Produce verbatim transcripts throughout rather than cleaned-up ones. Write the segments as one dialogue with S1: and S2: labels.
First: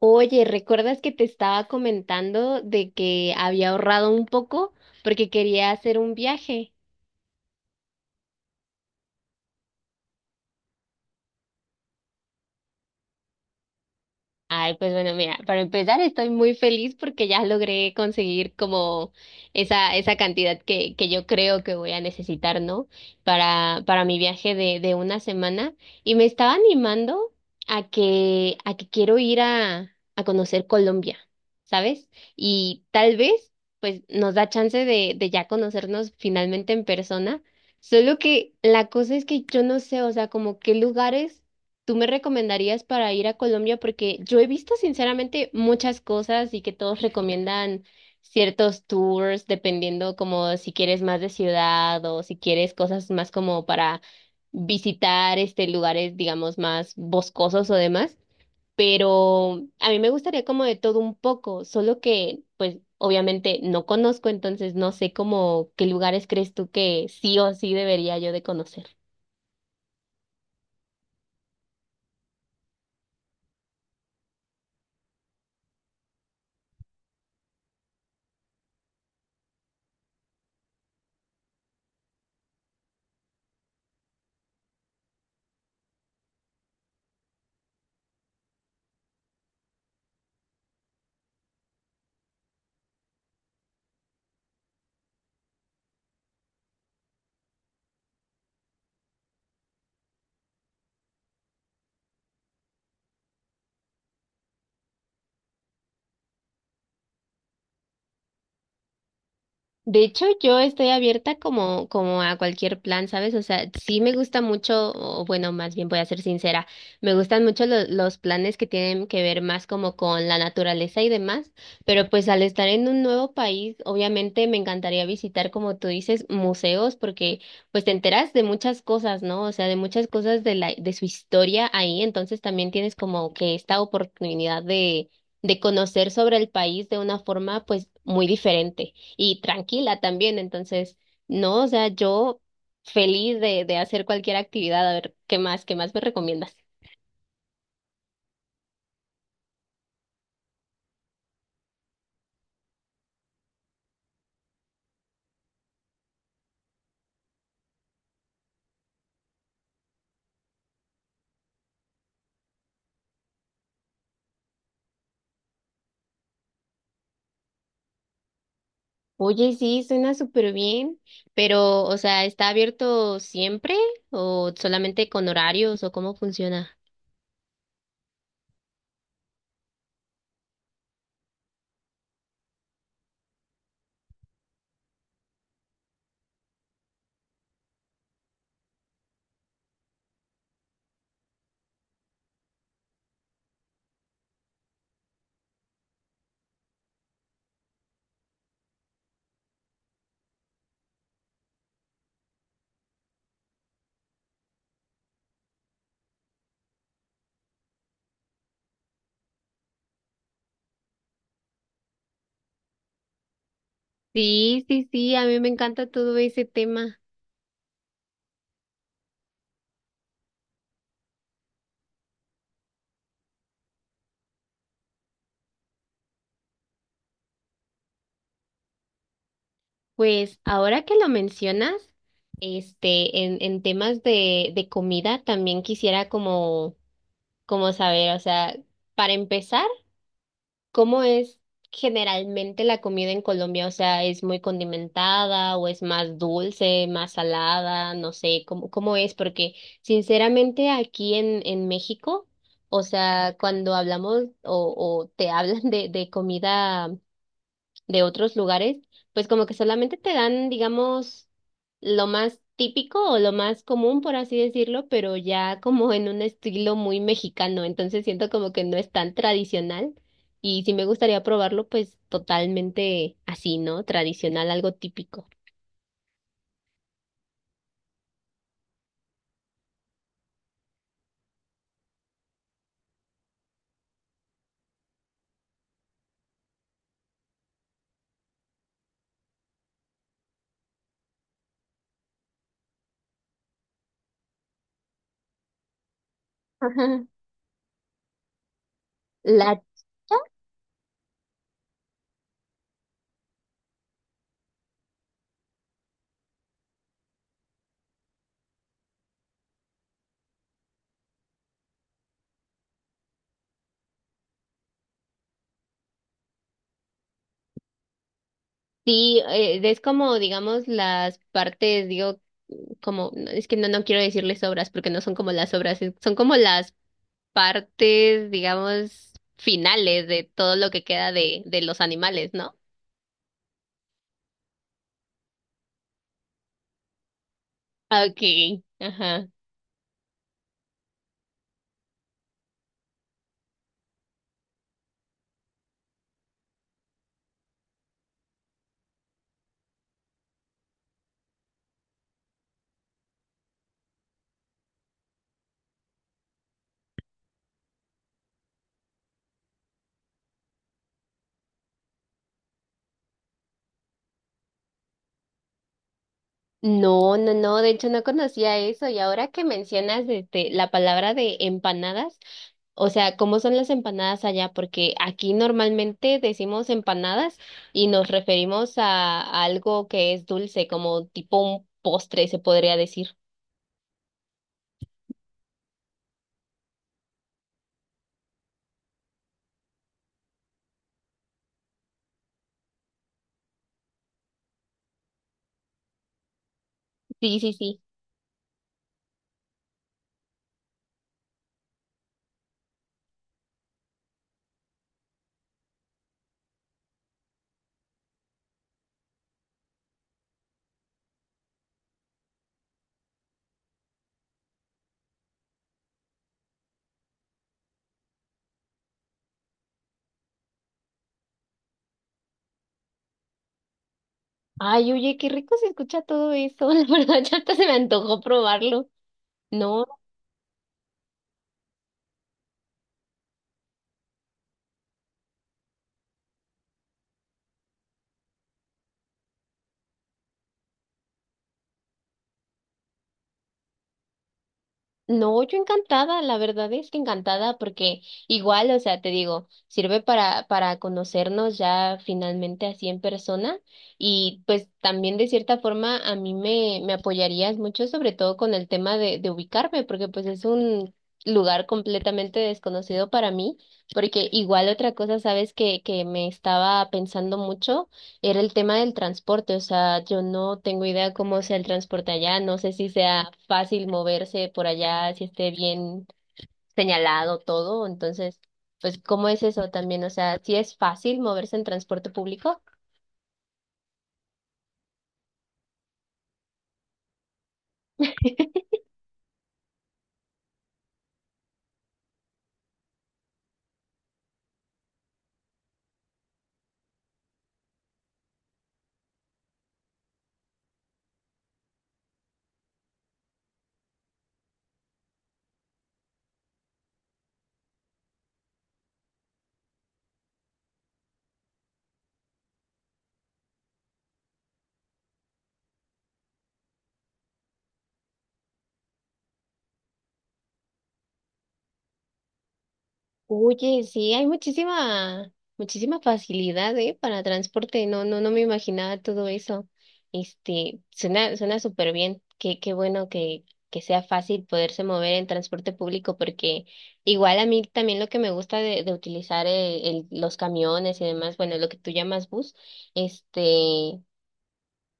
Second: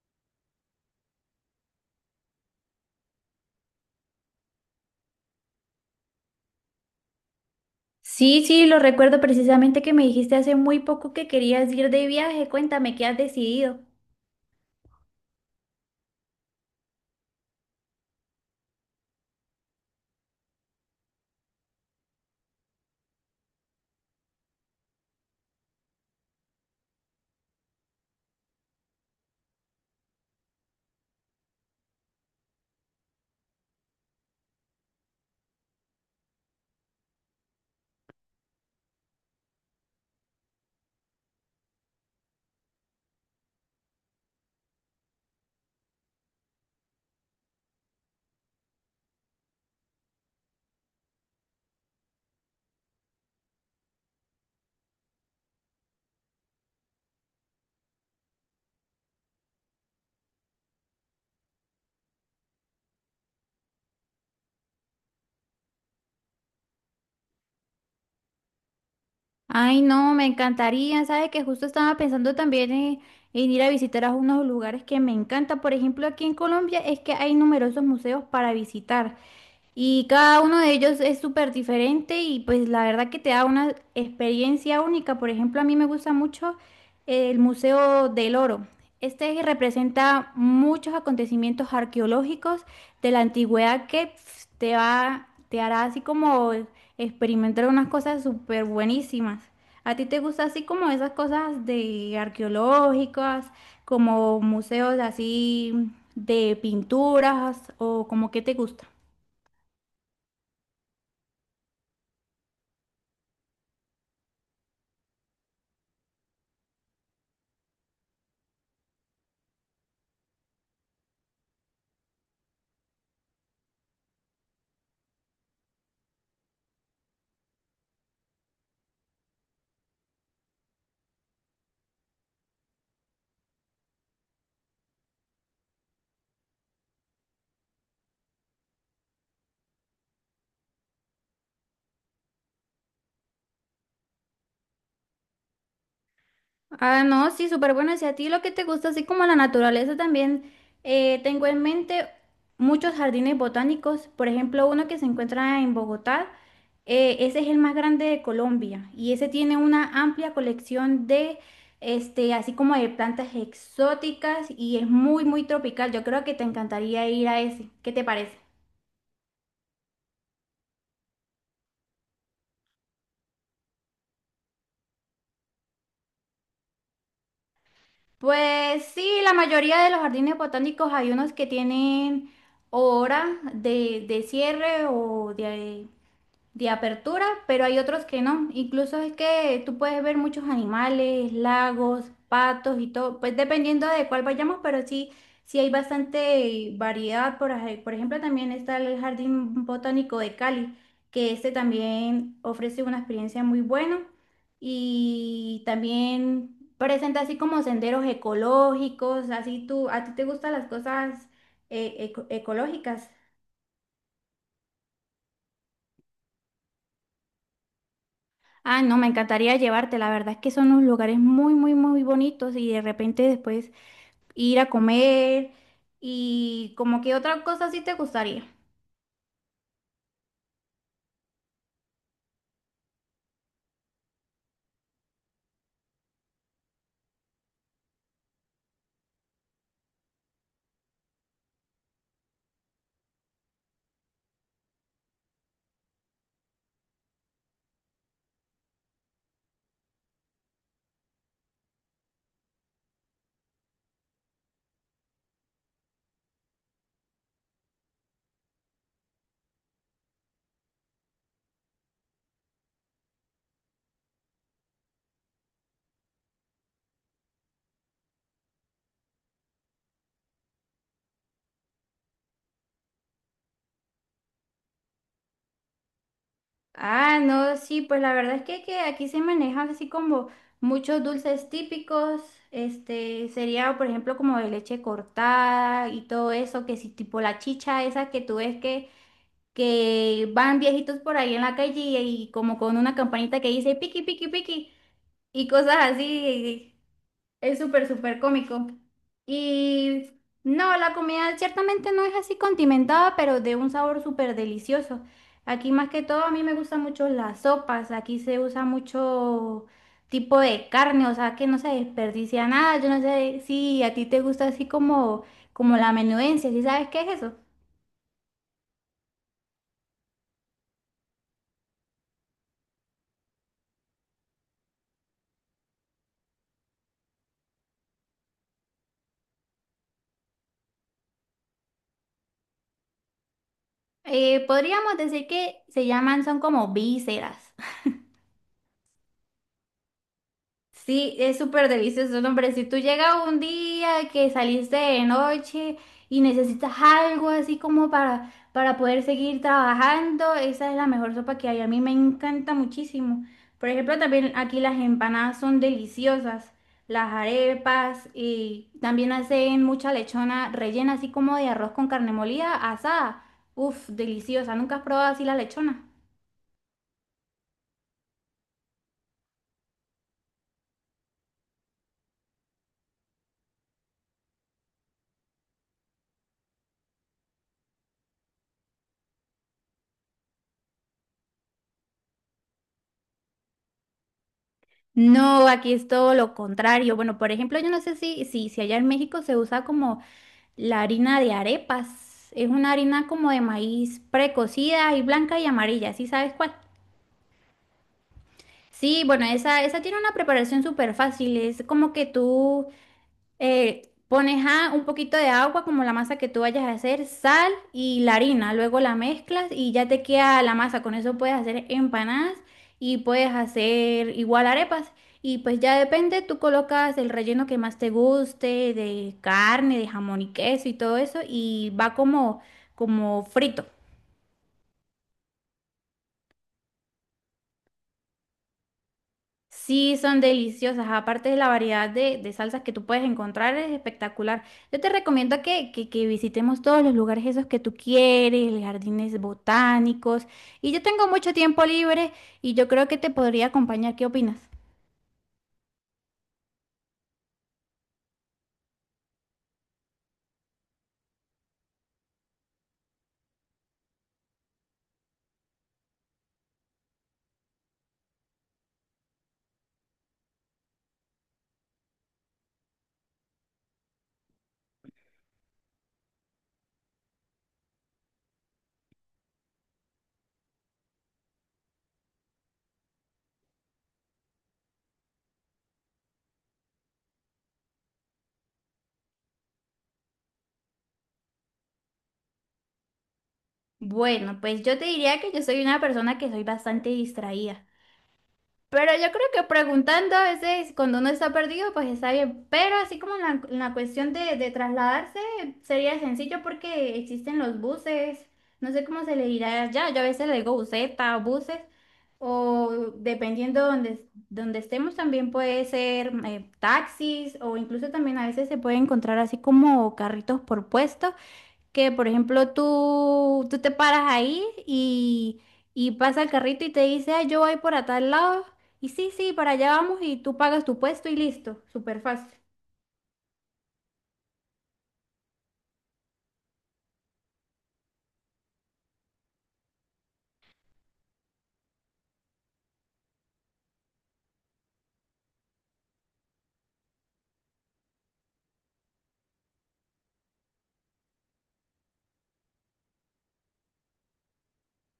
S1: Oye, ¿recuerdas que te estaba comentando de que había ahorrado un poco porque quería hacer un viaje?
S2: Sí, sí, lo recuerdo precisamente que me dijiste hace muy poco que querías ir de viaje. Cuéntame, ¿qué has decidido?
S1: Ay, pues bueno, mira, para empezar estoy muy feliz porque ya logré conseguir como esa, esa cantidad que, que yo creo que voy a necesitar, ¿no? Para, para mi viaje de, de una semana. Y me estaba animando a que, a que quiero ir a, a conocer Colombia, ¿sabes? Y tal vez, pues, nos da chance de, de ya conocernos finalmente en persona. Solo que la cosa es que yo no sé, o sea, como qué lugares tú me recomendarías para ir a Colombia. Porque yo he visto sinceramente muchas cosas y que todos recomiendan ciertos tours, dependiendo como si quieres más de ciudad o si quieres cosas más como para visitar este lugares, digamos, más boscosos o demás. Pero a mí me gustaría como de todo un poco, solo que pues obviamente no conozco, entonces no sé como qué lugares crees tú que sí o sí debería yo de conocer.
S2: Ay, no, me encantaría. Sabes que justo estaba pensando también en, en ir a visitar a unos lugares que me encantan. Por ejemplo, aquí en Colombia es que hay numerosos museos para visitar. Y cada uno de ellos es súper diferente y pues la verdad que te da una experiencia única. Por ejemplo, a mí me gusta mucho el Museo del Oro. Este representa muchos acontecimientos arqueológicos de la antigüedad que pf, te va, te hará así como experimentar unas cosas súper buenísimas. ¿A ti te gusta así como esas cosas de arqueológicas, como museos así de pinturas o como qué te gusta?
S1: De hecho, yo estoy abierta como, como a cualquier plan, ¿sabes? O sea, sí me gusta mucho, o bueno, más bien voy a ser sincera, me gustan mucho lo- los planes que tienen que ver más como con la naturaleza y demás, pero pues al estar en un nuevo país, obviamente me encantaría visitar, como tú dices, museos, porque pues te enteras de muchas cosas, ¿no? O sea, de muchas cosas de la, de su historia ahí, entonces también tienes como que esta oportunidad de, de conocer sobre el país de una forma pues muy diferente y tranquila también. Entonces, no, o sea, yo feliz de, de hacer cualquier actividad. A ver, ¿qué más, ¿qué más me recomiendas?
S2: Ah, no, sí, súper bueno. Y si a ti lo que te gusta, así como la naturaleza también, eh, tengo en mente muchos jardines botánicos. Por ejemplo, uno que se encuentra en Bogotá, eh, ese es el más grande de Colombia y ese tiene una amplia colección de, este, así como de plantas exóticas y es muy, muy tropical. Yo creo que te encantaría ir a ese. ¿Qué te parece?
S1: Oye, sí, suena súper bien, pero, o sea, ¿está abierto siempre o solamente con horarios o cómo funciona?
S2: Pues sí, la mayoría de los jardines botánicos hay unos que tienen hora de, de cierre o de... de apertura, pero hay otros que no. Incluso es que tú puedes ver muchos animales, lagos, patos y todo, pues dependiendo de cuál vayamos, pero sí, sí hay bastante variedad. Por, ej- por ejemplo, también está el Jardín Botánico de Cali, que este también ofrece una experiencia muy buena y también presenta así como senderos ecológicos, así tú, a ti te gustan las cosas eh, eco- ecológicas.
S1: Sí, sí, sí, a mí me encanta todo ese tema.
S2: Ah, no, me encantaría llevarte. La verdad es que son unos lugares muy, muy, muy bonitos y de repente después ir a comer y como que otra cosa sí te gustaría.
S1: Pues ahora que lo mencionas, este, en en temas de, de comida, también quisiera como, como saber, o sea, para empezar, ¿cómo es generalmente la comida en Colombia? O sea, ¿es muy condimentada o es más dulce, más salada? No sé, ¿cómo, ¿cómo es? Porque sinceramente aquí en, en México, o sea, cuando hablamos o, o te hablan de, de comida de otros lugares, pues como que solamente te dan, digamos, lo más típico o lo más común, por así decirlo, pero ya como en un estilo muy mexicano, entonces siento como que no es tan tradicional y si me gustaría probarlo, pues totalmente así, ¿no? Tradicional, algo típico.
S2: Ah, no, sí, pues la verdad es que, que aquí se manejan así como muchos dulces típicos. Este sería, por ejemplo, como de leche cortada y todo eso, que si tipo la chicha esa que tú ves que, que van viejitos por ahí en la calle y, y como con una campanita que dice piqui, piqui, piqui y cosas así.
S1: Ajá.
S2: Es súper, súper cómico.
S1: La.
S2: Y no, la comida ciertamente no es así condimentada, pero de un sabor súper delicioso. Aquí más que todo a mí me gustan mucho las sopas. Aquí se usa mucho tipo de carne, o sea que no se desperdicia nada. Yo no sé si a ti te gusta así como, como la menudencia, ¿sí sabes qué es eso?
S1: Sí, eh, es como, digamos, las partes, digo, como, no, es que no, no quiero decirles obras porque no son como las obras, es- son como las partes, digamos, finales de todo lo que queda de, de los animales, ¿no?
S2: Eh, podríamos decir que se llaman, son como vísceras.
S1: Okay, ajá.
S2: Sí, es súper delicioso, no, hombre. Si tú llegas un día que saliste de noche y necesitas algo así como para, para poder seguir trabajando, esa es la mejor sopa que hay. A mí me encanta muchísimo. Por ejemplo, también aquí las empanadas son deliciosas, las arepas y también hacen mucha lechona rellena así como de arroz con carne molida asada. Uf, deliciosa. ¿Nunca has probado así la lechona?
S1: No, no, no, de hecho no conocía eso y ahora que mencionas este, la palabra de empanadas, o sea, ¿cómo son las empanadas allá? Porque aquí normalmente decimos empanadas y nos referimos a, a algo que es dulce, como tipo un postre, se podría decir.
S2: No, aquí es todo lo contrario. Bueno, por ejemplo, yo no sé si, si, si allá en México se usa como la harina de arepas. Es una harina como de maíz precocida y blanca y amarilla, ¿sí sabes cuál?
S1: Sí, sí, sí.
S2: Sí, bueno, esa, esa tiene una preparación súper fácil. Es como que tú eh, pones a un poquito de agua, como la masa que tú vayas a hacer, sal y la harina. Luego la mezclas y ya te queda la masa. Con eso puedes hacer empanadas y puedes hacer igual arepas. Y pues ya depende, tú colocas el relleno que más te guste, de carne, de jamón y queso y todo eso, y va como, como frito.
S1: Ay, oye, qué rico se escucha todo eso. La verdad, ya hasta se me antojó probarlo. No.
S2: Sí, son deliciosas. Aparte de la variedad de, de salsas que tú puedes encontrar, es espectacular. Yo te recomiendo que, que, que visitemos todos los lugares esos que tú quieres, los jardines botánicos. Y yo tengo mucho tiempo libre y yo creo que te podría acompañar. ¿Qué opinas?
S1: No, yo encantada, la verdad es que encantada porque igual, o sea, te digo, sirve para para conocernos ya finalmente así en persona y pues también de cierta forma a mí me me apoyarías mucho sobre todo con el tema de de ubicarme porque pues es un lugar completamente desconocido para mí, porque igual otra cosa, sabes que que me estaba pensando mucho era el tema del transporte, o sea, yo no tengo idea cómo sea el transporte allá, no sé si sea fácil moverse por allá, si esté bien señalado todo, entonces, pues, ¿cómo es eso también? O sea, ¿si es fácil moverse en transporte público?
S2: Bueno, pues yo te diría que yo soy una persona que soy bastante distraída. Pero yo creo que preguntando a veces cuando uno está perdido, pues está bien. Pero así como en la, en la cuestión de, de trasladarse, sería sencillo porque existen los buses. No sé cómo se le dirá allá. Yo a veces le digo buseta o buses. O dependiendo donde, donde estemos, también puede ser eh, taxis o incluso también a veces se puede encontrar así como carritos por puestos que, por ejemplo, tú, tú te paras ahí y, y pasa el carrito y te dice, "Ay, yo voy para tal lado. Y sí, sí, para allá vamos y tú pagas tu puesto y listo, súper fácil."
S1: Oye, sí, hay muchísima, muchísima facilidad, ¿eh? Para transporte. No, no, no me imaginaba todo eso. Este, suena, suena súper bien. Qué, qué bueno que, que sea fácil poderse mover en transporte público, porque igual a mí también lo que me gusta de, de utilizar eh, el- los camiones y demás, bueno, lo que tú llamas bus, este,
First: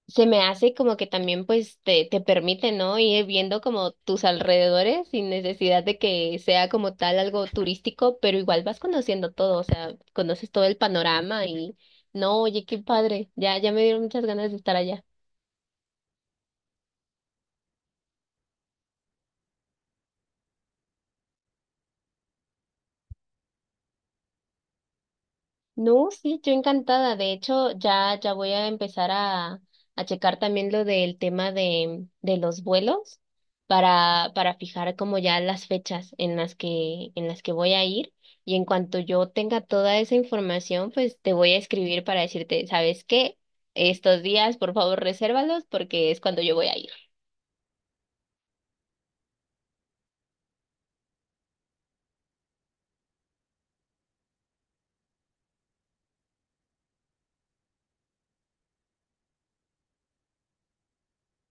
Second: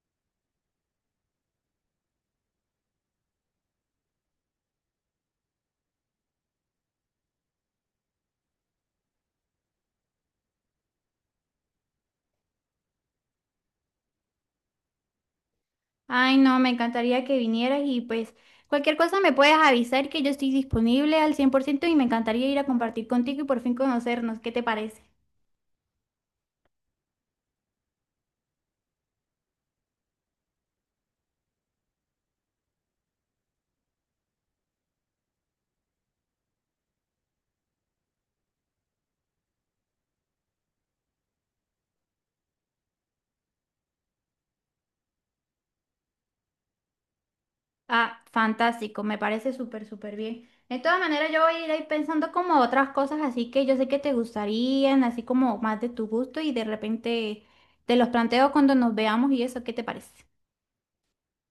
S1: se me hace como que también pues te, te permite, ¿no? Ir viendo como tus alrededores sin necesidad de que sea como tal algo turístico, pero igual vas conociendo todo, o sea, conoces todo el panorama y no, oye, qué padre, ya, ya me dieron muchas ganas de estar allá.
S2: Ay, no, me encantaría que vinieras y pues cualquier cosa me puedes avisar que yo estoy disponible al cien por ciento y me encantaría ir a compartir contigo y por fin conocernos. ¿Qué te parece?
S1: No, sí, yo encantada. De hecho, ya, ya voy a empezar a, a checar también lo del tema de, de los vuelos para, para fijar como ya las fechas en las que, en las que voy a ir. Y en cuanto yo tenga toda esa información, pues te voy a escribir para decirte, ¿sabes qué? Estos días, por favor, resérvalos porque es cuando yo voy a ir.
S2: Ah, fantástico, me parece súper, súper bien. De todas maneras, yo voy a ir ahí pensando como otras cosas así que yo sé que te gustarían, así como más de tu gusto y de repente te los planteo cuando nos veamos y eso, ¿qué te parece?